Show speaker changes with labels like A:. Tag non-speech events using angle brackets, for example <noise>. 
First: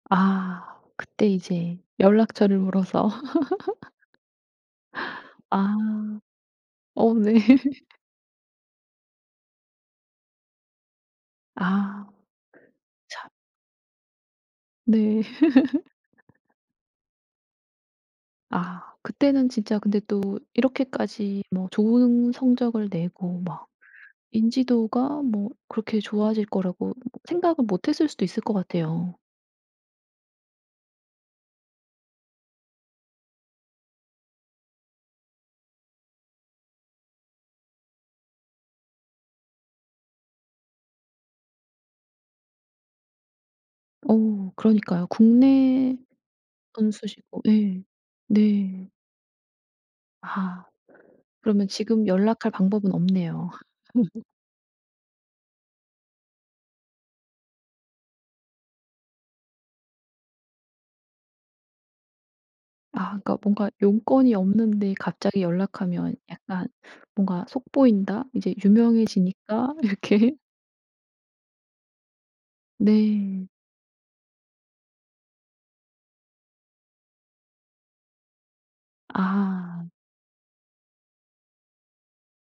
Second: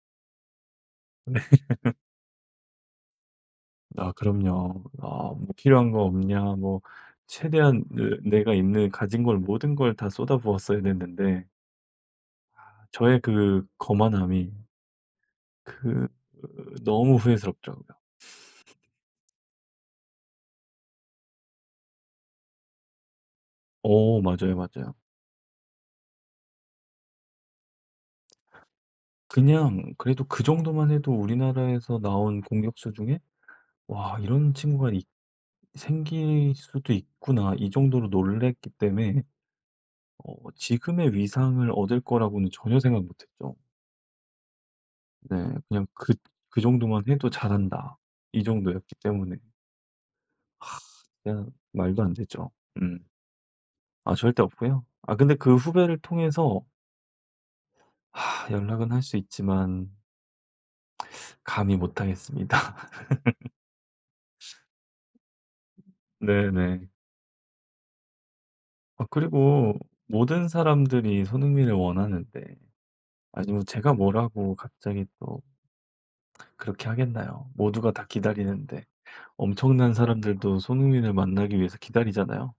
A: 아. 그때
B: 네.
A: 이제
B: <laughs>
A: 연락처를 물어서.
B: 아 그럼요. "아
A: <laughs>
B: 뭐
A: 아.
B: 필요한 거 없냐." 뭐
A: 어 네.
B: 최대한 내 내가 있는 가진 걸 모든 걸 다 쏟아부었어야 됐는데
A: 아.
B: 아 저의
A: 참.
B: 그 거만함이
A: 네.
B: 그
A: <laughs>
B: 으 너무 후회스럽죠 그냥. <laughs>
A: 아. 그때는 진짜 근데 또 이렇게까지 뭐 좋은 성적을 내고 막
B: 어 맞아요, 맞아요.
A: 인지도가 뭐 그렇게 좋아질 거라고 뭐 생각을 못했을 수도 있을 것 같아요.
B: 그냥 그래도 그 정도만 해도 우리나라에서 나온 공격수 중에 '와 이런 친구가 있 생길 수도 있구나.' 이 정도로 놀랐기 때문에 어 지금의 위상을 얻을 거라고는 전혀 생각 못 했죠.
A: 어. 그러니까요.
B: 네. 그냥
A: 국내
B: 그 '그 정도만 해도
A: 선수시고 예.
B: 잘한다.' 이
A: 네.
B: 정도였기 때문에.
A: 아.
B: <sighs> 그냥
A: 그러면
B: 말도
A: 지금
B: 안
A: 연락할
B: 되죠.
A: 방법은
B: 음.
A: 없네요.
B: 아
A: <laughs>
B: 절대 없고요. 아 근데 그 후배를 통해서 <sighs> 연락은 할 수 있지만 <sucks teeth> 감히 못하겠습니다.
A: 아 그러니까 뭔가 용건이
B: <laughs>
A: 없는데 갑자기 연락하면 약간
B: 네네.
A: 뭔가 속 보인다. 이제
B: 아 그리고
A: 유명해지니까 이렇게.
B: 모든 사람들이 손흥민을 원하는데
A: 네.
B: 아니 뭐 제가 뭐라고 갑자기 또 그렇게 하겠나요, 모두가 다 기다리는데.
A: 아.
B: 엄청난 사람들도 손흥민을 만나기 위해서 기다리잖아요.